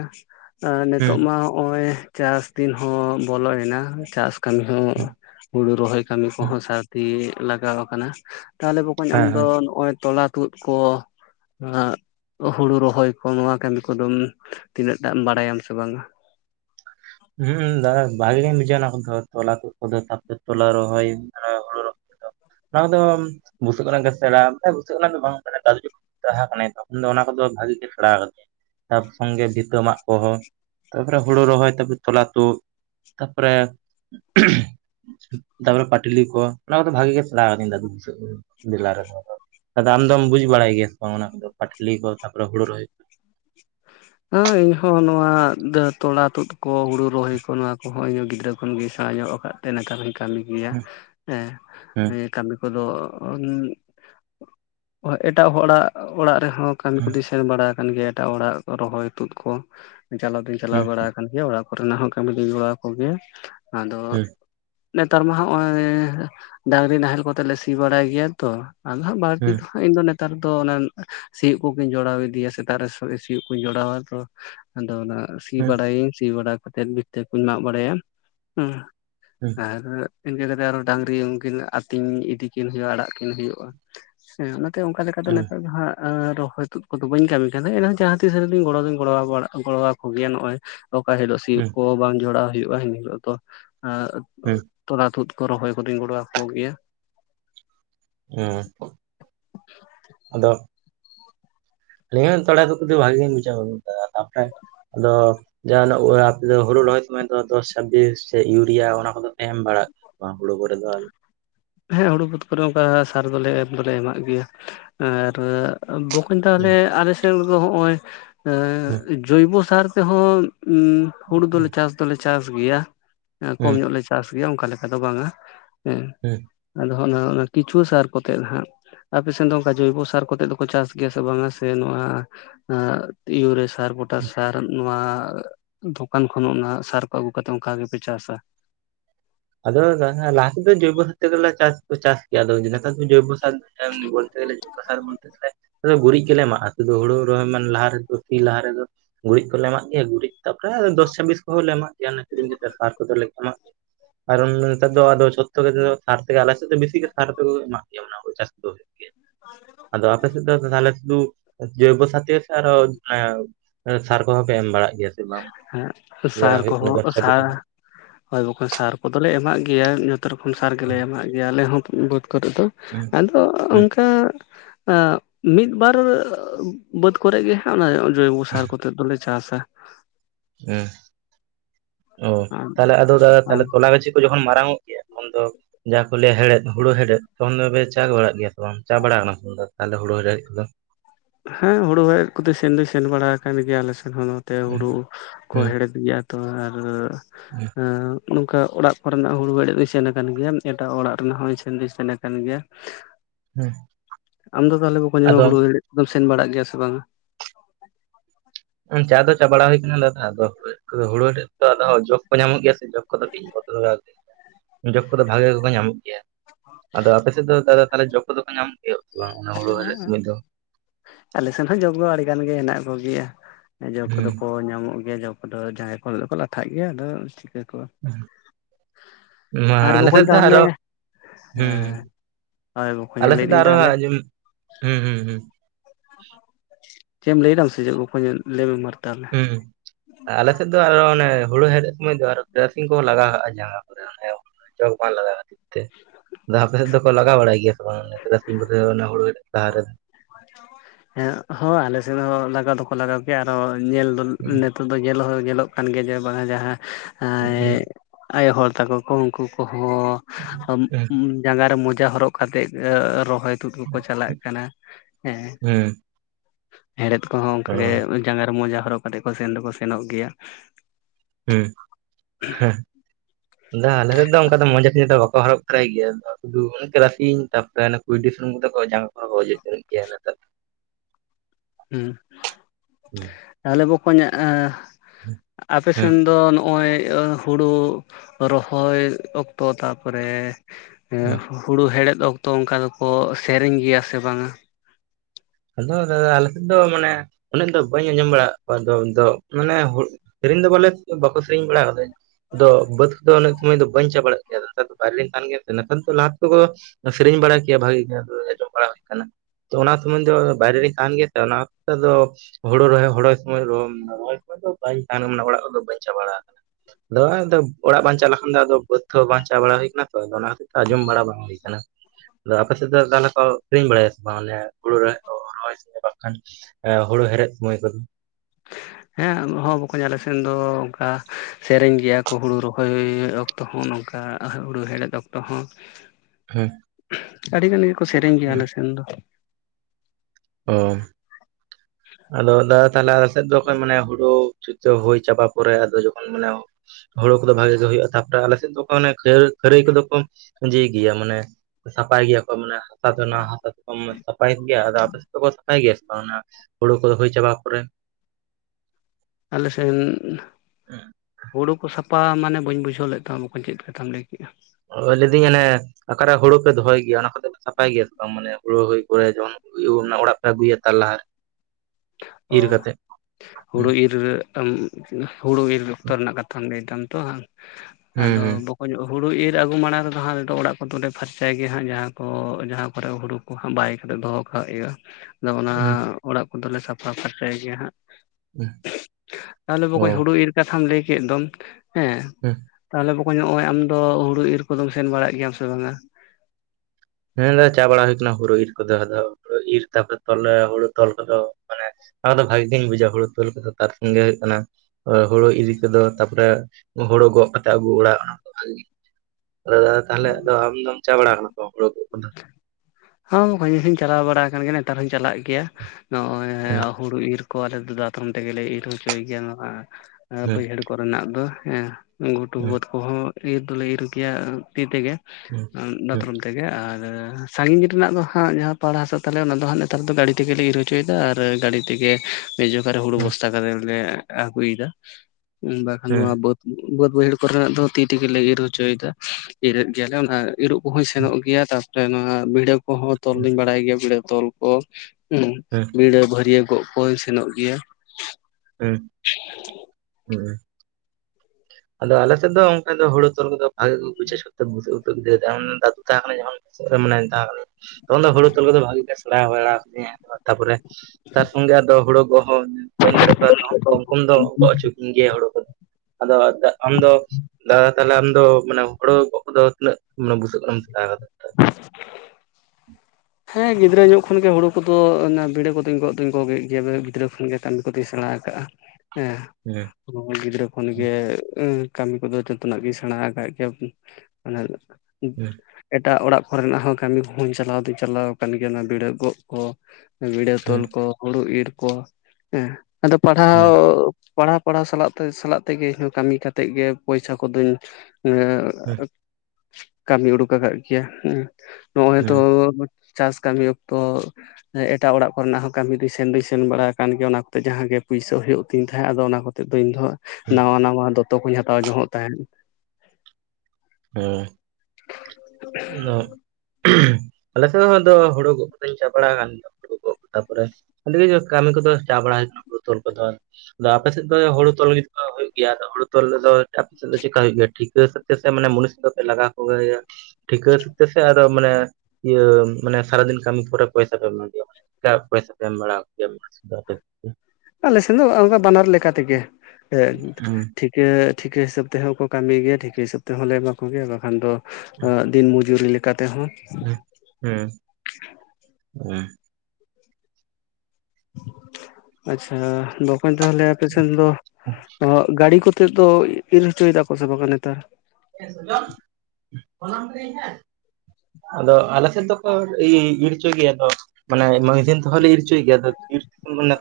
left: ᱮᱸ
right: ᱦᱩᱸ
left: ᱱᱤᱛᱳᱜ ᱢᱟ ᱦᱚᱸᱜᱼᱚᱭ ᱪᱟᱥ ᱫᱤᱱ ᱦᱚᱸ ᱵᱚᱞᱚᱭᱮᱱᱟ ᱪᱟᱥ ᱠᱟᱹᱢᱤ ᱦᱚᱸ
right: ᱦᱩᱸ
left: ᱦᱩᱲᱩ ᱨᱚᱦᱚᱭ ᱠᱟᱹᱢᱤ
right: ᱦᱩᱸ
left: ᱠᱚᱦᱚᱸ ᱥᱟᱨ ᱛᱤ ᱞᱟᱜᱟᱣ ᱟᱠᱟᱱᱟ, ᱛᱟᱦᱚᱞᱮ ᱵᱚᱠᱚᱧ
right: ᱦᱮᱸ
left: ᱟᱢᱫᱚ
right: ᱦᱮᱸ
left: ᱱᱚᱜᱼᱚᱭ ᱛᱚᱞᱟ ᱛᱩᱫ ᱠᱚ ᱦᱟᱸᱜ ᱦᱩᱲᱩ ᱨᱚᱦᱚᱭ ᱠᱚ ᱱᱚᱣᱟ ᱠᱟᱹᱢᱤ ᱠᱚᱫᱚᱢ ᱛᱤᱱᱟᱹᱜ ᱴᱟᱜ ᱮᱢ ᱵᱟᱲᱟᱭᱟᱢ ᱥᱮ ᱵᱟᱝ-ᱟ?
right: ᱦᱩᱸ ᱫᱟᱫᱟ ᱵᱷᱟᱜᱮ ᱜᱤᱧ ᱵᱩᱡᱷᱟᱹᱣ ᱚᱱᱟ ᱠᱚᱫᱚ ᱛᱚᱞᱟ ᱛᱩᱫ ᱠᱚᱫᱚ ᱛᱟᱯᱚᱨᱮ ᱛᱚᱞᱟ ᱨᱚᱦᱚᱭ ᱦᱮᱸ ᱦᱩᱲᱩ ᱨᱚᱦᱚᱭ ᱫᱚ, ᱚᱱᱟ ᱠᱚᱫᱚ [INAUDIBLE] ᱥᱮᱬᱟ᱾ [INAUDIBLE] ᱤᱧ ᱫᱚ ᱚᱱᱟ ᱠᱚᱫᱚ ᱵᱷᱮᱜᱮ ᱜᱮᱧ ᱥᱮᱬᱟ ᱟᱠᱟᱫᱤᱧ᱾ ᱛᱟᱨ ᱥᱚᱸᱝᱜᱮ ᱵᱷᱤᱛᱟᱹ ᱢᱟᱜ ᱠᱚᱦᱚᱸ ᱛᱟᱯᱚᱨᱮ ᱦᱩᱲᱩ ᱨᱚᱦᱚᱭ [INAUDIBLE] ᱛᱚᱞᱟ ᱛᱳᱫ, ᱛᱟᱯᱚᱨᱮ [INAUDIBLE] ᱛᱟᱯᱚᱨᱮ ᱯᱟᱴᱞᱤ ᱠᱚ, ᱚᱱᱟ ᱠᱚᱫᱚ ᱵᱷᱟᱜᱮ ᱜᱮ ᱥᱮᱬᱟ ᱠᱟᱹᱫᱤᱧ ᱫᱟᱫᱩ [INAUDIBLE] [INAUDIBLE] ᱨᱮ ᱫᱚ ᱟᱢ ᱫᱚᱢ ᱵᱩᱡ ᱵᱟᱲᱟᱭ ᱜᱮᱭᱟ ᱥᱮ ᱵᱟᱝ ᱚᱱᱟᱠᱚᱫᱚ ᱯᱟᱴᱞᱤ ᱠᱚ ᱛᱟᱯᱚᱨ ᱦᱩᱲᱩ ᱨᱚᱦᱚᱭ
left: ᱦᱮᱸ ᱤᱧ ᱦᱚᱸ ᱱᱚᱣᱟ ᱛᱚᱞᱟ ᱛᱩᱫ ᱠᱚ ᱦᱩᱲᱩ ᱨᱚᱦᱚᱭ ᱠᱚ ᱱᱚᱣᱟ ᱠᱚᱦᱚᱸ ᱤᱧ ᱦᱚᱸ ᱜᱤᱫᱽᱨᱟᱹ ᱛᱚᱠᱷᱚᱱ ᱜᱮᱧ ᱥᱮᱬᱟ ᱧᱚᱜ ᱠᱟᱫᱛᱮ ᱱᱮᱛᱟᱨ ᱦᱚᱧ ᱠᱟᱹᱢᱤ ᱜᱮᱭᱟ
right: ᱦᱩᱸ
left: ᱦᱮᱸ
right: ᱦᱩᱸ
left: ᱠᱟᱹᱢᱤ ᱠᱚᱫᱚ, ᱮᱴᱟᱜ ᱦᱚᱲᱟᱜ ᱚᱲᱟᱜ ᱨᱮᱦᱚᱸ ᱠᱟᱹᱢᱤ ᱠᱚ
right: ᱦᱩᱸ
left: ᱫᱤᱥᱟᱹ ᱥᱮᱱ ᱵᱟᱲᱟ ᱟᱠᱟᱱ ᱜᱮᱭᱟ ᱮᱴᱟᱜ ᱦᱚᱲᱟᱜ ᱨᱚᱦᱚᱭ ᱛᱩᱫ ᱠᱚ, ᱪᱟᱞᱟᱣ ᱫᱩᱧ ᱪᱟᱞᱟᱣ
right: ᱦᱩᱸ
left: ᱵᱟᱲᱟ ᱟᱠᱟᱱ [INAUDIBLE] ᱚᱲᱟᱜ ᱠᱚᱨᱮᱱᱟᱜ ᱦᱚᱸ ᱠᱟᱹᱢᱤ ᱫᱚᱧ ᱜᱚᱲᱚ ᱟᱠᱚ ᱜᱮᱭᱟ ᱟᱫᱚ
right: ᱦᱩᱸ
left: ᱱᱮᱛᱟᱨ ᱢᱟ ᱦᱚᱸᱜᱼᱚᱭ ᱰᱟᱹᱝᱨᱤ ᱱᱟᱦᱮᱞ ᱠᱚᱛᱮᱞᱮ ᱥᱤ ᱵᱟᱲᱟᱭ ᱜᱮᱭᱟ ᱛᱚ᱾ ᱟᱫᱚ ᱦᱟᱸᱜ ᱵᱟᱨ
right: ᱦᱩᱸ
left: [INAUDIBLE] ᱤᱧ ᱫᱚ ᱱᱮᱛᱟᱨ ᱫᱚ ᱚᱱᱮ ᱥᱤᱭᱚᱜ ᱠᱚᱜᱮᱧ ᱡᱚᱲᱟᱣ ᱤᱫᱤᱭᱟ ᱥᱮᱛᱟᱜ ᱨᱮ [INAUDIBLE] ᱥᱤᱭᱚᱜ ᱠᱩᱧ ᱡᱚᱲᱟᱣᱟ ᱛᱚ ᱟᱫᱚ ᱚᱱᱟ ᱥᱤ
right: ᱦᱩᱸ
left: ᱵᱟᱲᱟᱭ ᱤᱧ ᱥᱤ ᱵᱟᱲᱟ ᱠᱟᱛᱮᱫ [INAUDIBLE] ᱠᱚᱧ ᱢᱟᱜ ᱵᱟᱲᱟᱭᱟ,
right: ᱦᱩᱸ
left: ᱟᱨ ᱤᱱᱠᱟᱹ ᱠᱟᱛᱮᱫ ᱟᱨᱚ ᱰᱟᱝᱨᱤ ᱩᱱᱠᱤᱱ ᱟᱹᱛᱤᱧ ᱤᱫᱤ ᱠᱤᱱ ᱦᱩᱭᱩᱜᱼᱟ ᱟᱲᱟᱜ ᱠᱤᱱ ᱦᱩᱭᱩᱜᱼᱟ᱾ ᱦᱮᱸ ᱚᱱᱟᱛᱮ ᱚᱱᱠᱟ ᱞᱮᱠᱟ ᱫᱚ
right: ᱦᱩᱸ
left: ᱱᱤᱛᱚᱜ ᱫᱚ ᱦᱟᱸᱜ ᱨᱚᱦᱚᱭ ᱛᱩᱫ ᱠᱚᱫᱚ ᱵᱟᱹᱧ ᱠᱟᱹᱢᱤ ᱠᱟᱱᱟ ᱮᱱᱟᱝ ᱡᱟᱸ ᱛᱤᱥ ᱨᱮᱫᱚ ᱜᱚᱲᱚ ᱫᱚᱧ ᱜᱚᱲ ᱜᱚᱲᱚ ᱟᱠᱚ ᱜᱮᱭᱟ ᱱᱚᱜ-ᱚᱭ ᱚᱠᱟ ᱦᱤᱞᱳᱜ ᱥᱤᱭᱳᱜ
right: ᱦᱩᱸ
left: ᱠᱚ ᱵᱟᱝ ᱡᱚᱲᱟᱣ ᱦᱩᱭᱩᱜᱼᱟ ᱮᱱ ᱦᱤᱞᱚᱜ᱾ ᱛᱚ ᱮ
right: ᱦᱩᱸ
left: ᱛᱚᱞᱟ ᱛᱩᱫ ᱠᱚ ᱨᱚᱦᱚᱭ ᱠᱚᱫᱚᱧ ᱜᱚᱲᱚ ᱟᱠᱚ ᱜᱮᱭᱟ ᱾
right: ᱦᱮᱸ ᱟᱫᱚ ᱟᱹᱞᱤᱧ ᱦᱚᱸ ᱛᱚᱲᱟ ᱛᱩᱫ ᱠᱚ ᱵᱷᱟᱹᱜᱤᱧ ᱵᱩᱡᱷᱟᱹᱣᱟ ᱢᱮᱱᱫᱟ ᱛᱟᱯᱚᱨᱮ ᱟᱫᱚ ᱡᱟ ᱚᱱᱟ ᱳᱜ ᱟᱯᱮ ᱫᱚ ᱦᱩᱲᱩ ᱨᱚᱦᱚᱭ ᱥᱚᱢᱚᱭ ᱫᱚ ᱫᱚᱥ ᱪᱷᱟᱵᱵᱤᱥ ᱥᱮ ᱭᱩᱨᱤᱭᱟ ᱚᱱᱟ ᱠᱚᱫᱚ ᱯᱮ ᱮᱢ ᱵᱟᱲᱟᱜᱼᱟᱼᱼ ᱵᱟᱝ ᱦᱳᱲᱳ ᱠᱚᱨᱮ ᱫᱳᱭ
left: ᱦᱮᱸ ᱦᱩᱲᱩ ᱵᱟᱹᱫᱽ ᱠᱚᱨᱮ ᱚᱱᱠᱟ ᱥᱟᱨ ᱫᱚᱞᱮ ᱮᱢ ᱫᱚᱞᱮ ᱮᱢᱟᱜ ᱜᱮᱭᱟ ᱟᱨ ᱵᱚᱠᱚᱧ ᱛᱟᱦᱚᱸᱞᱮ ᱟᱞᱮᱥᱮᱫ ᱫᱚ ᱦᱚᱜ-ᱚᱭ
right: ᱦᱩᱸ
left: ᱮ ᱡᱚᱭᱵᱚ ᱥᱟᱨ ᱛᱮᱦᱚᱸ ᱩᱸ ᱦᱩᱲᱩ ᱫᱚᱞᱮ ᱪᱟᱥ ᱫᱚᱞᱮ ᱪᱟᱥ ᱜᱮᱭᱟ ᱠᱚᱢ
right: ᱦᱩᱸ
left: ᱧᱚᱜ ᱞᱮ ᱪᱟᱥ ᱜᱮᱭᱟ ᱚᱱᱠᱟ ᱞᱮᱠᱟ ᱫᱚ ᱵᱟᱝᱟ ᱦᱮᱸ᱾
right: ᱦᱮᱸ᱾
left: ᱟᱫᱚ ᱦᱚᱜ-ᱱᱟ ᱠᱤᱪᱷᱩ ᱥᱟᱨ ᱠᱚᱛᱮ ᱦᱟᱸᱜ᱾ ᱟᱯᱮ ᱥᱮᱱ ᱫᱚ ᱚᱱᱠᱟ ᱡᱚᱭᱵᱚ ᱥᱟᱨ ᱠᱚᱛᱮᱜ ᱫᱚᱠᱚ ᱪᱟᱥ ᱜᱮᱭᱟ ᱥᱮ ᱵᱟᱝᱟ ᱥᱮ ᱱᱚᱣᱟ ᱮ ᱭᱩᱨᱮ ᱥᱟᱨ ᱯᱚᱴᱟᱥ ᱥᱟᱨ ᱱᱚᱣᱟ ᱫᱚᱠᱟᱱ ᱠᱷᱚᱱ ᱚᱱᱟ ᱥᱟᱨ ᱠᱚ ᱟᱹᱜᱩ ᱠᱟᱛᱮᱜ ᱚᱱᱠᱟ ᱜᱮᱯᱮ ᱪᱟᱥᱟ᱾
right: ᱟᱫᱚ ᱫᱟᱫᱟ ᱦᱮᱸ ᱞᱟᱦᱟ ᱛᱮᱫᱚ ᱡᱚᱭᱵᱚ ᱥᱚᱛ ᱛᱮᱜᱮ ᱪᱟᱥ ᱠᱚ ᱪᱟᱥ ᱜᱮᱭᱟ ᱟᱫᱚ ᱱᱮᱛᱟᱨ ᱫᱚ ᱡᱟᱹᱭᱵᱽ ᱥᱟᱨ [UNINTELLIGIBLE] ᱜᱩᱨᱤᱡ ᱜᱮᱞᱮ ᱮᱢᱟᱜ-ᱟ᱾ ᱥᱩᱫᱩ ᱦᱩᱲᱩ ᱨᱚᱦᱚᱭ ᱢᱟᱱ ᱞᱟᱦᱟᱫᱚ ᱥᱤ ᱞᱟᱦᱟ ᱨᱮᱫᱚ ᱜᱩᱨᱤᱡ ᱠᱚᱞᱮ ᱮᱢᱟᱜ ᱜᱮᱭᱟ ᱜᱩᱨᱤᱡ ᱛᱟᱯᱚᱨᱮ ᱟᱫᱚ ᱫᱚᱥ ᱪᱷᱟᱵᱽᱵᱤᱥ ᱠᱚᱦᱚᱸ ᱞᱮ ᱮᱢᱟᱜ ᱜᱮᱭᱟ ᱚᱱᱮ ᱠᱤᱨᱤ ᱠᱟᱛᱮ ᱥᱟᱨ ᱠᱚᱫᱚᱞᱮ ᱮᱢᱟᱜ ᱠᱟᱨᱚᱱ ᱱᱮᱛᱟᱨ ᱫᱚ ᱟᱫᱚ [UNINTELLIGIBLE] ᱟᱞᱮ ᱥᱮᱫ ᱫᱚ ᱵᱮᱥᱤ ᱜᱮ ᱥᱟᱨ ᱠᱚᱫᱞᱮ ᱮᱢᱟᱜ ᱜᱮᱭᱟ᱾ ᱦᱩᱲᱩ ᱪᱟᱥ ᱠᱚᱫᱚ ᱦᱩᱭᱩᱜ ᱜᱮᱭᱟ, ᱟᱫᱚ ᱟᱯᱮ ᱥᱮᱫ ᱫᱚ ᱛᱟᱦᱚᱸᱞᱮ ᱫᱩ ᱡᱳᱭᱵᱚᱥᱟᱛᱤ ᱦᱚᱸ ᱥᱮ ᱟᱨᱚ ᱢᱟᱱᱮ ᱥᱟᱨ ᱠᱚᱦᱚᱸ ᱯᱮ ᱮᱢ ᱵᱟᱲᱟ-ᱟᱜ ᱜᱮᱭᱟ? ᱥᱮ ᱵᱟᱝ
left: ᱦᱮᱸ
right: ᱡᱟ
left: ᱥᱟᱨ
right: ᱦᱩᱭᱩᱜ ᱠᱟᱱᱟ
left: ᱠᱚᱦᱚᱸ
right: ᱫᱚᱥ
left: ᱥᱟ
right: ᱪᱷᱟᱵᱵᱤᱥ ᱦᱩᱸ
left: ᱦᱳᱭ ᱵᱚᱠᱚ ᱥᱟᱨ ᱠᱚᱫᱚᱞᱮ ᱮᱢᱟᱜ ᱜᱮᱭᱟ ᱱᱮᱛᱟᱨ ᱠᱷᱚᱱ ᱥᱟᱨ ᱜᱮᱞᱮ ᱮᱢᱟᱜ ᱜᱮᱭᱟ ᱟᱞᱮ ᱦᱚᱸ᱾ ᱵᱟᱹᱫᱽ ᱠᱚᱛᱮ ᱫᱚ
right: ᱦᱩᱸ
left: ᱟᱫᱚ ᱛᱚ ᱚᱱᱠᱟ ᱟᱸ ᱢᱤᱫ ᱵᱟᱨ ᱵᱟᱹᱫᱽ ᱠᱚᱨᱮ ᱜᱮ ᱦᱟᱸᱜ ᱚᱱᱟ ᱡᱳᱭᱚᱵᱚ ᱥᱟᱨ ᱠᱚᱛᱮ ᱫᱚᱞᱮ ᱪᱟᱥᱟ
right: ᱦᱮᱸ ᱚ ᱛᱟᱦᱚᱸᱞᱮ ᱟᱫᱚ ᱫᱟᱫᱟ
left: ᱟᱨ
right: ᱛᱟᱦᱚᱸᱞᱮ ᱛᱚᱞᱟ ᱜᱟᱹᱪᱤ ᱛᱚ ᱡᱚᱠᱷᱚᱱ ᱢᱟᱨᱟᱝ-ᱚᱜ ᱜᱮᱭᱟ ᱛᱚᱠᱷᱚᱱ ᱫᱚ ᱡᱟᱦᱟ ᱠᱚ ᱞᱟᱹᱭᱟ ᱦᱮᱲᱦᱮᱸᱫ ᱦᱩᱲᱩ ᱦᱮᱲᱦᱮᱸᱫ ᱛᱠᱷᱚᱱ ᱫᱚ ᱪᱟ ᱵᱟᱲᱟᱜ ᱜᱮᱭᱟ ᱛ ᱵᱟᱝ ᱪᱟᱣᱵᱟᱲᱟ ᱟᱠᱟᱱᱟ ᱛᱟᱦᱚᱸᱞᱮ ᱦᱩᱲᱩ ᱦᱮᱲᱦᱮᱸᱫ ᱠᱚᱫᱚ?
left: ᱦᱮᱸ ᱦᱩᱲᱩ ᱦᱮᱲᱦᱮᱸᱫ ᱠᱚᱛᱮ ᱥᱮᱱ ᱫᱚᱧ ᱥᱮᱱ ᱵᱟᱲᱟ ᱟᱠᱟᱱ ᱜᱮᱭᱟ ᱟᱞᱮ ᱥᱮᱱ ᱦᱚᱸ ᱱᱚᱛᱮ ᱦᱩᱲᱩ ᱠᱚ
right: ᱦᱩᱸ
left: ᱦᱮᱲᱦᱮᱫ ᱜᱮᱭᱟ ᱾ ᱛᱚ ᱟᱨ
right: ᱦᱩᱸ
left: ᱮᱸᱻ᱾ ᱚᱱᱠᱟ ᱚᱲᱟᱜ ᱠᱚᱨᱮᱱᱟᱜ ᱦᱩᱲᱩ ᱦᱮᱲᱦᱮᱸᱫ ᱫᱚᱧ ᱥᱮᱱ ᱟᱠᱟᱱ ᱜᱮᱭᱟ ᱮᱴᱟᱜ ᱚᱲᱟᱜ ᱨᱮᱱᱟᱜ ᱦᱚᱸᱧ ᱥᱮᱱ ᱫᱚᱩᱧ ᱥᱮᱱ ᱟᱠᱟᱱ ᱜᱮᱭᱟ᱾
right: ᱦᱩᱸ
left: ᱟᱢ ᱫᱚ ᱛᱟᱦᱚᱸᱞᱮ ᱵᱟᱠᱚᱧ
right: ᱟᱫᱚ
left: ᱦᱩᱲᱩ ᱦᱮᱲᱦᱮᱸᱫ ᱠᱚᱫᱚᱢ ᱥᱮᱱ ᱵᱟᱲᱟᱜ ᱜᱮᱭᱟ ᱥᱮ ᱵᱟᱝᱟ?
right: ᱪᱟ ᱫᱚ ᱪᱟ ᱵᱟᱲᱟ ᱦᱩᱭ ᱟᱠᱟᱱᱟ ᱫᱟᱫᱟ ᱟᱫᱚ, ᱦᱩᱲᱩ ᱦᱮᱲᱦᱮᱸᱫ ᱠᱚᱫᱚ ᱦᱩᱲᱩ ᱦᱮᱲᱦᱮᱸᱫ ᱠᱚᱫᱚ ᱟᱫᱚ ᱦᱚᱜ ᱡᱚᱜ ᱧᱟᱢᱚᱜ ᱜᱮᱭᱟ ᱡᱚᱠ ᱠᱚᱫ ᱠᱟᱹᱡ ᱤᱧ ᱵᱚᱨᱟᱠᱚᱜᱮᱭᱟ ᱡᱟᱠ ᱠᱚᱫᱚ ᱵᱷᱟᱜᱮ ᱠᱚ ᱧᱟᱢᱚᱜ ᱜᱮᱭᱟ᱾ ᱟᱫᱚ ᱟᱯᱮ ᱥᱮᱫ ᱫᱚ ᱫᱟᱫᱟ ᱛᱟᱦᱚᱸᱞᱮ ᱡᱚᱠ ᱠᱚ ᱫᱚ ᱠᱚ ᱧᱟᱢᱚᱜ ᱜᱮᱭᱟ-ᱟ ᱥᱮ ᱵᱟᱝ ᱚᱱᱟ ᱦᱩᱲᱩ ᱦᱮᱲᱦᱮᱸᱫ ᱥᱚᱢᱚᱭ ᱫᱚ?
left: ᱟᱞᱮ ᱥᱮᱫ ᱦᱚᱸ ᱡᱚᱠ ᱫᱚ ᱟᱹᱰᱤᱜᱟᱱ ᱜᱮ ᱦᱮᱱᱟᱜ ᱠᱚᱜᱮᱭᱟ ᱡᱚᱜ ᱠᱚᱫᱚ
right: ᱦᱩᱸ
left: ᱠᱚ ᱧᱟᱢᱚᱜ ᱜᱮᱭᱟ ᱡᱚᱵ ᱟᱫᱚ ᱡᱟᱸᱦᱟᱭ ᱠᱚᱨᱮ ᱫᱚᱠᱚ ᱞᱟᱴᱷᱟᱜ ᱜᱮᱭᱟ ᱟᱫᱚ ᱪᱤᱠᱟᱹ ᱠᱚᱣᱟ ᱾
right: [INAUDIBLE] ᱢᱟ ᱟᱞᱮ ᱥᱮᱫ
left: ᱵᱚᱠᱚᱧ
right: ᱫᱚ
left: ᱛᱟᱦᱚᱞᱮ
right: ᱟᱨᱚ ᱦᱩᱸ
left: ᱦᱮᱸ ᱦᱳᱭ ᱵᱚᱠᱚᱧ
right: ᱟᱞᱮ
left: ᱞᱟᱹᱭ
right: ᱥᱮᱫ ᱫᱚ
left: ᱫᱟᱹᱧ
right: ᱟᱨᱚ [UNINTELLIGIBLE]
left: ᱛᱟᱦᱚᱞᱮ
right: ᱦᱩᱸ ᱦᱩᱸ ᱦᱩᱸ
left: ᱪᱮᱫ ᱮᱢ ᱞᱟᱹᱭᱫᱟ ᱥᱮ ᱪᱮᱫ ᱵᱚᱠᱚᱧ ᱞᱟᱹᱭ ᱢᱮ ᱢᱟᱨ ᱛᱟᱦᱚᱸᱞᱮ
right: ᱦᱩ ᱟᱞᱮ ᱥᱮᱫ ᱫᱚ ᱟᱨᱚ ᱚᱱᱮ ᱦᱩᱲᱩ ᱦᱮᱲᱦᱮᱸᱫ ᱥᱚᱢᱚᱭ ᱫᱚ ᱟᱨᱚ ᱛᱟᱹᱨᱥᱤᱱ ᱠᱚᱦᱚᱸ ᱞᱟᱜᱟᱜ-ᱟ ᱡᱟᱸᱜᱟ ᱠᱚᱨᱮ᱾ [INAUDIBLE] ᱞᱟᱜᱟᱣ ᱾ [INAUDIBLE] ᱟᱫᱚ ᱦᱟᱯᱮ ᱥᱮᱫ ᱫᱚᱠᱚ ᱞᱟᱜᱟᱣ ᱵᱟᱲᱟᱭ ᱜᱮᱭᱟ ᱥᱮ ᱵᱟᱝ ᱛᱟᱨᱟᱥᱤᱧ ᱠᱚᱫᱚ ᱚᱱᱮ ᱦᱩᱲᱩ ᱦᱮᱲᱦᱮᱸᱫ ᱞᱟᱦᱟᱨ ᱨᱮ?
left: ᱦᱮᱸ ᱦᱚᱸ ᱟᱞᱮ ᱥᱮᱫ ᱦᱚᱸ ᱞᱟᱜᱟᱣ ᱫᱚᱠᱚ ᱞᱟᱜᱟᱣ ᱜᱮᱭᱟ ᱟᱨᱚᱦᱚᱸ ᱧᱮᱞ ᱫᱚ
right: ᱦᱩᱸ
left: ᱱᱤᱛᱳᱜ ᱧᱮᱞ ᱦᱚᱸ ᱧᱮᱞᱚᱜ ᱠᱟᱱ ᱜᱮᱭᱟ ᱡᱮ ᱵᱟᱝ ᱡᱟᱦᱟᱸ
right: [UNINTELLIGIBLE]
left: ᱟᱭᱳ ᱦᱚᱲ ᱛᱟᱠᱚ ᱠᱚ, ᱩᱱᱠᱩ ᱠᱚᱦᱚᱸ ᱢ ᱩ ᱡᱟᱸᱜᱟ ᱨᱮ ᱢᱚᱡᱟ ᱦᱚᱨᱚᱜ ᱠᱟᱛᱮᱜ, ᱨᱚᱦᱚᱭ ᱛᱩᱫ ᱠᱚᱠᱚ ᱪᱟᱞᱟᱜ ᱠᱟᱱᱟ ᱦᱮᱸ,
right: ᱦᱩᱸ
left: ᱦᱮᱲᱦᱮᱫ ᱠᱚᱦᱚᱸ ᱚᱱᱠᱟᱜᱮ, ᱡᱟᱸᱜᱟ ᱨᱮ ᱢᱚᱡᱟ ᱦᱚᱨᱚᱜ ᱠᱟᱛᱮᱫ ᱠᱚ ᱥᱮᱱ ᱫᱚᱠᱚ ᱥᱮᱱᱚᱜ ᱜᱮᱭᱟ᱾
right: ᱦᱩᱸ ᱦᱮᱸ ᱟᱫᱟ ᱟᱞᱮᱥᱮᱱ ᱫᱚ ᱚᱱᱠᱟ ᱫᱚ ᱢᱚᱡᱟ ᱯᱷᱚᱡᱟ ᱫᱚ ᱵᱟᱠᱚ ᱦᱚᱨᱚᱜ ᱵᱟᱲᱟᱭ ᱜᱮᱭᱟ, ᱥᱩᱫᱩ ᱚᱱᱮ ᱠᱮᱨᱟᱥᱤᱱ ᱛᱟᱯᱚᱨᱮ ᱚᱱᱮ ᱠᱩᱭᱰᱤ ᱥᱩᱱᱩᱢ ᱠᱚᱛᱮ ᱠᱚ ᱡᱟᱜᱟ ᱠᱚᱨᱮ ᱠᱚ ᱚᱡᱚᱜ ᱡᱚᱱᱚ ᱜᱮᱭᱟ ᱱᱮ
left: ᱦᱩᱸ
right: ᱦᱩᱸ
left: ᱛᱟᱦᱞᱮ ᱵᱚᱠᱚᱧ ᱟ
right: ᱦᱩᱸ
left: ᱟᱯᱮ
right: ᱦᱩᱸ
left: ᱥᱮᱱ ᱫᱚ ᱱᱚᱜᱼᱚᱭ ᱚ ᱦᱩᱲᱩ ᱨᱚᱦᱚᱭ ᱚᱠᱚᱛᱚ, ᱛᱟᱯᱚᱨᱮ ᱮ ᱦᱩᱲᱳ ᱦᱮᱲᱦᱮᱫ ᱚᱠᱛᱚ ᱚᱱᱠᱟ ᱫᱚᱠᱚ ᱥᱮᱨᱮᱧ ᱜᱮᱭᱟ ᱥᱮ ᱵᱟᱝᱟ?
right: ᱟᱫᱚ ᱫᱟᱫᱟ ᱟᱞᱮ ᱥᱮᱫ ᱫᱚ ᱢᱟᱱᱮ, ᱩᱱᱟᱹᱜ ᱫᱚ ᱵᱟᱹᱧ ᱟᱸᱡᱚᱢ ᱵᱟᱲᱟ ᱠᱟᱫ ᱜᱮᱭᱟ ᱟᱫ ᱫᱚ ᱢᱟᱱᱮ ᱦ ᱥᱮᱨᱮᱧ ᱫᱚ ᱵᱚᱞᱮ ᱵᱟᱠᱚ ᱥᱮᱨᱮᱧ ᱵᱟᱲᱟ ᱟᱠᱟᱫᱟ, ᱟᱫᱚ ᱵᱟᱹᱫ ᱠᱚᱫᱚ ᱩᱱᱟᱹᱜ ᱫᱚ ᱩᱱᱟᱜ ᱫᱚ ᱵᱟᱹᱧ ᱪᱟᱵᱟᱲᱟᱜ ᱜᱮᱭᱟ, ᱟᱫᱚ ᱱᱮᱛᱟᱨ ᱫᱚ ᱵᱟᱭᱨᱮᱨᱮᱧ ᱛᱟᱦᱮᱱ ᱜᱮᱭᱟ ᱛᱚ, ᱱᱮᱛᱟᱨ ᱫᱚ ᱞᱟᱦᱟ ᱛᱮᱫᱚ ᱥᱮᱨᱮᱧ ᱵᱟᱲᱟ ᱠᱮᱭᱟ ᱵᱷᱟᱜᱤ ᱜᱮ, ᱟᱸᱡᱚᱢ ᱵᱟᱲᱟ ᱦᱩᱭ ᱠᱟᱱᱟ, ᱛᱚ ᱚᱱᱟ ᱥᱚᱢᱚᱭ ᱫᱚ ᱵᱟᱭᱨᱮ ᱨᱮᱧ ᱛᱟᱦᱮᱱ ᱜᱮᱭᱟ ᱛᱚ, ᱚᱱᱟ ᱦᱚᱛᱮ ᱛᱮ ᱟᱫᱚ ᱦᱳᱲᱩ ᱨᱚᱦᱚᱭ ᱦᱮᱲᱦᱮᱫ ᱥᱚᱢᱚᱭ ᱨᱚᱦᱚᱭ ᱥᱚᱭ ᱫᱚ, ᱵᱟᱹᱧ ᱛᱟᱦᱮ ᱢᱟᱱᱮ ᱚᱲᱟᱜ ᱠᱚᱫᱚ ᱵᱟᱹᱧ ᱪᱟ ᱵᱟᱲᱟ ᱟᱠᱟᱱᱟ᱾ ᱫᱚ ᱟᱫᱚ ᱚᱲᱟᱜ ᱵᱟᱧᱪᱟᱣ ᱞᱮᱠᱷᱟᱱ ᱫᱚ, ᱟᱫᱚ ᱵᱟᱹᱫ ᱠᱚᱦᱚ ᱵᱟᱝ ᱪᱟ ᱵᱟᱲᱟ ᱦᱩᱭ ᱠᱟᱱᱟ ᱛᱚ, ᱟᱫᱚ ᱚᱱᱟ ᱟᱸᱡᱚᱢ ᱵᱟᱲᱟ ᱵᱟᱝ ᱦᱩᱭ ᱠᱟᱱᱟ, ᱟᱫᱚ ᱟᱯᱮ ᱥᱮᱫ ᱫᱚ ᱛᱟᱦᱚᱞᱮ ᱠᱚ ᱥᱮᱨᱮᱧ ᱵᱟᱲᱟᱭᱟ ᱥᱮ ᱵᱟᱝᱞᱮ? ᱦᱩᱲᱩ ᱨᱚᱦᱚᱭ ᱠᱚ ᱨᱚᱦᱚᱭ ᱥᱚᱢᱚᱭ ᱵᱟᱝᱠᱷᱟᱱ, ᱵᱟᱝᱠᱷᱟᱱ ᱦᱩᱲᱩ ᱦᱮᱲᱦᱮᱫ ᱥᱚᱢᱚᱭ ᱠᱚᱫᱚ,
left: ᱦᱮᱸᱦᱚᱸ ᱵᱟᱠᱚᱧ ᱟᱞᱮ ᱥᱮᱱ ᱫᱚ ᱚᱱᱠᱟ, ᱥᱮᱨᱮᱧ ᱜᱮᱭᱟ ᱠᱚ ᱦᱩᱲᱩ ᱨᱚᱦᱚᱭ ᱚᱠᱛᱚ ᱚᱠᱛᱚ ᱦᱚᱸ ᱱᱚᱝᱠᱟ ᱦᱩᱲᱩ ᱦᱮᱲᱦᱮᱫ ᱚᱠᱛᱚ ᱦᱚᱸ,
right: ᱦᱮᱸ
left: ᱟᱹᱰᱤᱜᱟᱱ ᱜᱮᱠᱚ ᱥᱮᱨᱮᱧ ᱜᱮᱭᱟ, ᱟᱞᱮ ᱥᱮᱱ ᱫᱚ᱾
right: ᱚ ᱟᱫᱚ ᱫᱟᱫᱟ ᱛᱟᱦᱚᱞᱮ ᱟᱞᱮ ᱥᱮᱫ ᱫᱚ ᱠᱷᱟᱱ ᱢᱟᱱᱮ ᱦᱩᱲᱩ ᱪᱷᱪᱟᱹ ᱦᱳᱭ ᱪᱟᱵᱟ ᱯᱚᱨᱮ ᱟᱫᱚ ᱡᱚᱠᱷᱚᱱ ᱢᱟᱱᱮ ᱚ ᱦᱳᱲᱩ ᱠᱚᱫᱚ ᱵᱷᱟᱜᱮ ᱜᱮ ᱦᱩᱭᱩᱜᱼᱟ᱾ ᱛᱟᱯᱚᱨᱮ ᱟᱞᱮ ᱥᱮᱫ ᱫᱚ ᱚᱱᱮ ᱠᱷᱟᱹᱨᱟᱹᱭ ᱠᱚᱫᱚ ᱠᱚ ᱡᱤᱣᱤ ᱜᱮᱭᱟ, ᱢᱟᱱᱮ ᱥᱟᱯᱷᱟᱭ ᱜᱮᱭᱟ ᱠᱚ ᱢᱟᱱᱮ ᱦᱟᱥᱟ ᱫᱚ ᱚᱱᱟ ᱦᱟᱥᱟ ᱛᱮᱠᱚ ᱥᱟᱯᱷᱟᱭᱮᱫ ᱜᱮᱭᱟ, ᱟᱫᱚ ᱟᱯᱮ ᱫᱚᱠᱚ ᱥᱟᱯᱷᱟᱭ ᱜᱮᱭᱟ ᱥᱮ ᱵᱟᱝ, ᱚᱱᱮ ᱦᱩᱲᱩ ᱠᱚ ᱦᱩᱭ ᱪᱟᱵᱟ ᱯᱚᱨᱮ?
left: ᱟᱞᱮ ᱥᱮᱱ ᱦᱩᱲᱩ ᱠᱚ ᱥᱟᱯ ᱯᱟ ᱢᱟᱱᱮ ᱵᱟᱹᱧ ᱵᱩᱡᱷᱟᱹᱣ ᱞᱮᱫ ᱛᱟᱢᱟ ᱵᱚᱠᱚᱧ, ᱪᱮᱫ ᱠᱟᱛᱷᱟᱢ ᱞᱟᱹᱭ ᱠᱮᱜᱼᱟ?
right: ᱚ ᱞᱟᱹᱭ ᱫᱟᱹᱧ ᱚᱱᱮ ᱟᱠᱟᱨᱮ ᱦᱳᱳᱩ ᱯᱮ ᱫᱚᱦᱚᱭ ᱜᱮᱭᱟ, ᱚᱱᱟ ᱠᱚᱫᱚ ᱯᱮ ᱥᱟᱯᱷᱟᱭ ᱜᱮᱭᱟ ᱥᱮ ᱵᱟᱝ? ᱢᱟᱱᱮ ᱦᱩᱲᱩ ᱦᱩᱭ ᱯᱚᱨᱮ ᱡᱮᱢᱚᱱ ᱤᱭᱮ ᱚᱱᱮ ᱚᱲᱟᱜ ᱯᱮ ᱟᱹᱜᱩᱭᱟ ᱛᱟᱨ ᱞᱟᱦᱟᱨᱮ
left: ᱚ
right: ᱤᱨ ᱠᱟᱛᱮᱜ
left: ᱦᱩᱲᱩ
right: ᱦᱩᱸ
left: ᱤᱨ ᱟᱢ ᱦᱩᱲᱩ ᱤᱨ ᱚᱠᱛᱚ
right: ᱦᱩᱸ
left: ᱨᱮᱱᱟᱜ ᱠᱟᱛᱷᱟᱢ ᱞᱟᱹᱭ ᱫᱟᱢ ᱛᱚ, ᱟᱢ
right: ᱦᱩᱸ
left: ᱟᱫᱚ
right: ᱦᱩᱸ
left: ᱵᱚᱠ ᱦᱳᱭ ᱦᱩᱲᱩ ᱤᱨ ᱟᱹᱜᱩ ᱢᱟᱲᱟᱝ ᱨᱮᱫᱚ ᱦᱟᱸᱜ ᱚᱲᱟᱜ ᱠᱚᱫᱚᱞᱮ ᱯᱷᱟᱨᱪᱟᱭ ᱜᱮᱭᱟ ᱦᱟᱸᱜ, ᱡᱟᱦᱟᱸ ᱠᱚ ᱡᱟᱦᱟᱸ ᱠᱚᱨᱮ ᱦᱩᱲᱩ ᱵᱟᱭ ᱠᱟᱛᱮ ᱫᱚᱦᱚ ᱠᱟᱜ ᱦᱩᱭᱩᱜᱼᱟ, ᱟᱫᱚ ᱚᱱᱟ ᱚᱲᱟᱜ ᱠᱚᱫᱚᱞᱮ ᱥᱟᱯᱷᱟ ᱯᱷᱟᱨᱪᱟᱭ ᱜᱮᱭᱟ ᱦᱟᱸᱜ,
right: ᱦᱩᱸ
left: ᱛᱟᱦᱞᱮ
right: ᱚ
left: ᱵᱚᱠᱚᱧ ᱦᱩᱲᱩ ᱤᱨ ᱠᱟᱛᱷᱟᱢ ᱞᱟᱹᱭ ᱠᱮᱫ ᱫᱚᱢ ᱦᱮᱸ,
right: ᱦᱩᱸ
left: ᱛᱟᱦᱚᱞᱮ ᱵᱚᱠᱚᱧ ᱱᱚᱭ ᱟᱢ ᱫᱚ ᱦᱩᱲᱩ ᱤᱨ ᱠᱚᱫᱚᱢ ᱥᱮᱱ ᱵᱟᱲᱟ ᱜᱮᱭᱟᱢ ᱥᱮ ᱵᱟᱝᱟ?
right: ᱦᱮᱸᱫᱟ ᱪᱟ ᱵᱟᱲᱟ ᱦᱩᱭ ᱠᱟᱱᱟ ᱦᱳᱲᱩ ᱤᱨ ᱠᱚᱫ, ᱟᱫᱚ ᱦᱩᱲᱩ ᱤᱨ ᱛᱟᱯᱚᱨᱮ ᱛᱚᱞᱮ ᱦᱩᱲᱩ ᱛᱚᱞ ᱠᱚᱫᱚ ᱢᱟᱱᱮ ᱚᱱᱟ ᱫᱚ ᱵᱷᱟᱜᱤ ᱜᱤᱧ ᱵᱩᱡᱟ ᱦᱩᱲᱩ ᱛᱚᱞ ᱠᱚᱫᱚ, ᱛᱟᱨ ᱥᱚᱝᱜᱮ ᱦᱩᱭᱩᱜ ᱠᱟᱱᱟ ᱦᱳᱲᱳ ᱤᱫᱤ ᱠᱚᱫᱚ, ᱛᱟᱯᱚᱨᱮ ᱦᱳᱲᱩ ᱜᱚᱜ ᱠᱟᱛᱮᱜ ᱟᱹᱜᱩ ᱚᱲᱟᱜ, ᱚᱱᱟ ᱫᱚ ᱵᱷᱟᱜᱮ ᱚ ᱫᱟᱫᱟ ᱛᱟᱦᱚᱞᱮ ᱟᱫᱚ ᱟᱢ ᱫᱚᱢ ᱪᱟ ᱵᱟᱲᱟ ᱠᱟᱱᱟ ᱥᱮ ᱵᱟᱝ ᱦᱩᱲᱩ ᱜᱚᱜ ᱠᱚᱫᱚ?
left: ᱦᱚᱸ ᱵᱚᱠᱚᱧ ᱤᱧ ᱦᱚᱧ ᱪᱟᱞᱟᱣ ᱵᱟᱲᱟ ᱟᱠᱟᱱ ᱜᱮᱭᱟ ᱱᱮᱛᱟᱨ ᱦᱚᱧ ᱪᱟᱞᱟᱜ ᱜᱮᱭᱟ ᱱᱚᱜᱼᱚᱭ
right: ᱦᱮᱸ
left: ᱦᱩᱲᱩ ᱤᱨ ᱠᱚ ᱟᱞᱮ ᱫᱚ ᱫᱟᱛᱨᱚᱢ ᱛᱮᱜᱮᱞᱮ ᱤᱨ ᱦᱚᱪᱚᱭ ᱜᱮᱭᱟ ᱱᱚᱣᱟ
right: ᱦᱮᱸ
left: ᱵᱟᱹᱭᱦᱟᱹᱲ ᱠᱚᱨᱮᱱᱟᱜ ᱫᱚ ᱦᱮᱸ᱾ ᱜᱷᱩᱴᱩ
right: ᱦᱮᱸ
left: ᱵᱟᱹᱫᱽ ᱠᱚᱦᱚᱸ ᱤᱨ ᱫᱚᱞᱮ ᱤᱨ ᱜᱮᱭᱟ ᱛᱤ ᱛᱮᱜᱮ
right: ᱦᱮᱸ
left: ᱫᱟᱛᱨᱚᱢ ᱛᱮᱜᱮ᱾ ᱜᱮ ᱟᱨ ᱥᱟᱺᱜᱤᱧ ᱨᱮᱱᱟᱜ ᱫᱚ ᱦᱟᱸᱜ ᱡᱟᱦᱟᱸ ᱯᱟᱲ ᱦᱟᱥᱟ ᱛᱟᱞᱮ ᱚᱱᱟ ᱫᱚ ᱦᱟᱸᱜ ᱱᱮᱛᱟᱨ ᱫᱚ ᱜᱟᱹᱰᱤ ᱛᱮᱜᱮᱞᱮ ᱤᱨ ᱦᱚᱪᱚᱭᱮᱫᱟ᱾ ᱟᱨ ᱜᱟᱹᱰᱤ ᱛᱮᱜᱮ ᱢᱤᱫ ᱡᱚᱠᱷᱟ ᱨᱮ ᱦᱩᱲᱩ
right: ᱦᱮᱸ
left: ᱵᱚᱥᱛᱟ ᱠᱟᱛᱮᱫ ᱞᱮ ᱟᱹᱜᱩᱭᱮᱫᱟ᱾ ᱵᱟᱠᱷᱟᱱ
right: ᱦᱮᱸ
left: ᱱᱚᱣᱟ ᱵᱟᱹᱫᱽ ᱵᱟᱹᱫᱽ ᱵᱟᱹᱭᱦᱟᱹᱲ ᱠᱚᱨᱮᱱᱟᱜ ᱫᱚ ᱛᱤ ᱛᱮᱜᱮᱞᱮ ᱤᱨ ᱦᱚᱪᱚᱭᱮᱫᱟ ᱤᱨ ᱮᱫ ᱜᱮᱭᱟᱞᱮ ᱚᱱᱟ ᱤᱨᱚᱜ ᱠᱚᱦᱚᱧ ᱥᱮᱱᱚᱜ ᱜᱮᱭᱟ, ᱛᱟᱨᱯᱚᱨᱮ ᱱᱚᱣᱟ ᱵᱤᱸᱰᱟᱹ ᱠᱚᱦᱚᱸ ᱛᱚᱞ ᱫᱚᱧ ᱵᱟᱲᱟᱭ ᱜᱮᱭᱟ ᱵᱤᱸᱰᱟᱹ ᱛᱚᱞ ᱠᱚ। ᱦᱮᱸ᱾ ᱵᱤᱸᱰᱟᱹ ᱵᱷᱟᱹᱨᱭᱟᱹ ᱜᱚᱜ ᱠᱚᱧ ᱥᱮᱱᱚᱜ ᱜᱮᱭᱟ।
right: ᱦᱮᱸ। [UNINTELLIGIBLE] ᱟᱫᱚ ᱟᱞᱮ ᱫᱚ ᱚᱱᱠᱟ ᱫᱚ ᱦᱩᱲᱩ ᱛᱚᱞ ᱠᱚᱫᱚ ᱵᱷᱟᱜᱤ ᱠᱚ ᱵᱩᱡᱷᱟᱹᱣᱟ [UNINTELLIGIBLE] ᱫᱟᱫᱩ ᱛᱟᱦᱮᱸ ᱠᱟᱱᱟ ᱡᱮᱢᱚᱱ ᱼᱼ ᱥᱮᱫ ᱨᱮ ᱢᱚᱱᱮ ᱫᱟᱞ, ᱦᱩᱲᱩ ᱛᱚᱞ ᱠᱚᱫᱚ ᱵᱷᱟᱜᱤ ᱜᱮ ᱥᱮᱬᱟ ᱵᱟᱲᱟ ᱠᱟᱹᱫᱤᱧᱟᱭ। [UNINTELLIGIBLE] ᱛᱟᱯᱚᱨᱮ ᱛᱟᱨ ᱥᱚᱝᱜᱮ ᱟᱫᱚ ᱦᱩᱲᱳ ᱜᱚᱜ ᱦᱚᱸ ᱵᱟᱹᱧ ᱫᱟᱲᱮ ᱠᱚᱣᱟ। ᱛᱚ ᱠᱚᱢ ᱠᱚᱢ ᱫᱚ ᱜᱚᱜ ᱦᱚᱪᱚ ᱼᱼ ᱤᱧ ᱜᱮᱭᱟᱭ ᱦᱩᱲᱩ ᱠᱚ᱾ ᱟᱫᱚ, ᱟᱢ ᱫᱚ ᱼᱼ ᱫᱟᱫᱟ ᱛᱟᱦᱟᱞᱮ ᱟᱢᱫᱚ ᱢᱟᱱᱮ ᱦᱳᱲᱳ ᱜᱚᱜ ᱠᱚᱫᱚ ᱛᱤᱱᱟᱹᱜ ᱢᱟᱱᱮ ᱵᱩᱥᱟᱹᱜ ᱠᱷᱚᱱᱮᱢ ᱥᱮᱬᱟ ᱠᱟᱫᱟ?
left: [UNINTELLIGIBLE] ᱦᱮᱸ ᱜᱤᱫᱽᱨᱟᱹ ᱧᱚᱜ ᱠᱷᱚᱱ ᱜᱮ, ᱦᱩᱲᱩ ᱠᱚᱫᱚ ᱚᱱᱟ ᱵᱤᱸᱰᱟᱹ ᱠᱚᱫᱚᱧ ᱜᱚᱜ ᱫᱚᱧ ᱜᱚᱜᱮᱫ ᱜᱮᱭᱟ ᱜᱤᱫᱽᱨᱟᱹ ᱠᱷᱚᱱ ᱜᱮ ᱠᱟᱹᱢᱤ ᱠᱚᱫᱚᱧ ᱥᱮᱸᱬᱟ ᱟᱠᱟᱜᱼᱟ। ᱦᱮᱸ।
right: ᱦᱮᱸ।
left: ᱜᱤᱫᱽᱨᱟᱹ ᱠᱷᱚᱱ ᱜᱮ ᱠᱟᱹᱢᱤ ᱠᱚᱫᱚ ᱡᱷᱚᱛᱚᱱᱟᱜ ᱜᱤᱧ ᱥᱮᱸᱬᱟ ᱟᱠᱟᱫ ᱜᱮᱭᱟ।
right: ᱦᱩᱸ
left: [UNINTELLIGIBLE] ᱮᱴᱟᱜ ᱚᱲᱟᱜ ᱠᱚᱨᱮᱱᱟᱜ ᱦᱚᱸ ᱠᱟᱹᱢᱤ ᱠᱚᱦᱚᱧ ᱪᱟᱞᱟᱣ ᱫᱚᱧ ᱪᱟᱞᱟᱣ ᱟᱠᱟᱱ ᱜᱮᱭᱟ। ᱚᱱᱟ ᱵᱤᱸᱰᱟᱹ ᱜᱚᱜ ᱠᱚ। ᱵᱤᱰᱟᱹ ᱛᱚᱞ
right: ᱦᱩᱸ
left: ᱠᱚ, ᱦᱩᱲᱩ ᱤᱨ ᱠᱚ ᱦᱮᱸ, ᱟᱫᱚ
right: ᱦᱩᱸ
left: ᱯᱟᱲᱦᱟᱣ ᱯᱟᱲᱦᱟᱣ ᱯᱟᱲᱦᱟᱣ ᱥᱟᱞᱟᱜ ᱛᱮᱜᱮ ᱤᱧᱦᱚᱸ ᱠᱟᱹᱢᱤ ᱠᱟ ᱠᱟᱛᱮᱜ ᱜᱮ ᱯᱚᱭᱥᱟ ᱠᱚᱫᱚᱧ
right: ᱦᱩᱸ ᱦᱩᱸ
left: [UNINTELLIGIBLE] ᱠᱟᱹᱢᱤ ᱩᱰᱩᱠᱟ ᱟᱠᱟᱫ ᱜᱮᱭᱟ ᱦᱮᱸ। ᱱᱚᱜᱼᱚᱭ ᱛᱚ
right: ᱦᱩᱸ
left: ᱼᱼ ᱪᱟᱥ ᱠᱟᱹᱢᱤ ᱚᱠᱛᱚ ᱮᱴᱟᱜ ᱚᱲᱟᱜ ᱠᱚᱨᱮᱱᱟᱜ ᱦᱚᱸ ᱠᱟᱹᱢᱤ ᱫᱚ ᱥᱮᱱ ᱫᱩᱧ ᱥᱮᱱ ᱵᱟᱲᱟ ᱠᱟᱱ ᱜᱮᱭᱟ ᱚᱱᱟ ᱠᱚᱛᱮ ᱡᱟᱦᱟᱸᱜ ᱜᱮ ᱯᱩᱭᱥᱟᱹ ᱦᱩᱭᱩᱜ ᱛᱤᱧ ᱛᱟᱦᱮᱸᱜ, ᱟᱫᱚ ᱚᱱᱟ ᱠᱚ ᱛᱮᱫ ᱫᱚ ᱤᱧ ᱫᱚ ᱦᱟᱸᱜ, ᱱᱟᱣᱟ ᱱᱟᱣᱟ ᱫᱚᱛᱚ ᱠᱚᱧ ᱦᱟᱛᱟᱣ ᱡᱚᱝ-ᱚᱜ ᱛᱟᱦᱮᱸᱫ।
right: ᱦᱩᱸ
left: [UNINTELLIGIBLE]
right: ᱟᱞᱮ ᱥᱮᱫ ᱦᱚᱸ ᱟᱫᱚ ᱦᱩᱲᱩ ᱜᱚᱜ ᱠᱚᱫᱚᱧ ᱪᱟᱵᱟ ᱟᱠᱟᱱ ᱜᱮᱭᱟ। ᱦᱩᱲᱩ ᱜᱚᱜ ᱠᱚ। ᱛᱟᱯᱚᱨᱮ [UNINTELLIGIBLE] ᱠᱟᱹᱢᱤ ᱠᱚᱫᱚ ᱪᱟᱵᱟ ᱵᱟᱲᱟ ᱠᱟᱲᱟ, ᱦᱩᱲᱩ ᱛᱚᱞ ᱠᱚᱫᱚ। ᱟᱫᱚ ᱟᱯᱮ ᱥᱮᱫ ᱫᱚ ᱦᱩᱲᱩ ᱛᱚᱞ ᱦᱩᱭᱩᱜ ᱜᱮᱭᱟ। ᱟᱫᱚ ᱦᱩᱲᱩ ᱛᱚᱞ ᱨᱮᱫᱚ ᱟᱯᱮᱥᱮᱱ ᱫᱚ ᱪᱮᱫᱠᱟ ᱦᱩᱭᱩᱜ ᱜᱮᱭᱟ, ᱴᱷᱤᱠᱟᱹ ᱥᱟᱹᱛ ᱛᱮ ᱥᱮ, ᱢᱟᱱᱮ ᱢᱩᱱᱤᱥ ᱫᱚ ᱯᱮ ᱞᱟᱜᱟᱣ ᱠᱚᱜᱮᱭᱟ? ᱴᱷᱤᱠᱟᱹ ᱥᱟᱹᱛ ᱛᱮ ᱥᱮ? ᱟᱨᱚ ᱢᱟᱱᱮ ᱤᱭᱟᱹ ᱢᱟᱱᱮ ᱥᱟᱨᱟ ᱫᱤᱱ ᱠᱟᱹᱢᱤ ᱯᱚᱨᱮ ᱯᱚᱭᱥᱟ ᱠᱚ ᱮᱢᱟ ᱯᱮᱭᱟ? [UNINTELLIGIBLE] ᱮᱢ ᱵᱟᱲᱟ [UNINTELLIGIBLE]
left: ᱟᱞᱮ ᱥᱮᱱ ᱫᱚ ᱚᱱᱠᱟ ᱵᱟᱱᱟᱨ ᱞᱮᱠᱟ ᱛᱮᱜᱮ, ᱦᱮᱸ
right: ᱦᱩᱸ
left: ᱴᱷᱤᱠ। ᱮᱸᱻ ᱴᱤᱠᱟᱹ ᱴᱷᱤᱠᱟᱹ ᱦᱤᱥᱟᱹᱵᱽ ᱛᱮᱦᱚᱸ ᱠᱚ ᱠᱟᱹᱢᱤ ᱜᱮᱭᱟ। ᱴᱷᱤᱠᱟᱹ ᱦᱤᱥᱟᱹᱵ ᱛᱮᱦᱚᱸ ᱞᱮ ᱮᱢᱟ ᱠᱚ ᱜᱮᱭᱟ। ᱵᱟᱠᱷᱟᱱ ᱫᱚ ᱟᱜ ᱫᱤᱱ ᱢᱚᱡᱩᱨᱤ ᱞᱮᱠᱟ ᱛᱮᱦᱚᱸ।
right: ᱦᱮᱸ, ᱦᱮᱸ ᱦᱮᱸ।
left: ᱟᱪᱪᱷᱟ, ᱵᱚᱠᱚᱧ ᱛᱟᱦᱟᱞᱮ ᱟᱯᱮᱥᱮᱱ ᱫᱚ, ᱜᱟᱹᱰᱤ ᱠᱚᱛᱮᱫ ᱫᱚ ᱤᱨ ᱦᱚᱪᱚᱭ ᱮᱫᱟ ᱠᱚ ᱥᱮ ᱵᱟᱝᱟ ᱱᱮᱛᱟᱨ?
right: [UNINTELLIGIBLE] ᱟᱫᱚ ᱟᱞᱮᱥᱮᱫ ᱫᱚ ᱠᱚ ᱤᱨ ᱦᱚᱪᱚᱭ ᱜᱮᱭᱟ ᱠᱚ। ᱢᱟᱱᱮ ᱢᱮᱥᱤᱱ ᱛᱮᱦᱚᱸ ᱞᱮ ᱤᱨ ᱚᱪᱚᱭ ᱜᱮᱭᱟ। ᱟᱫᱚ [UNINTELLIGIBLE]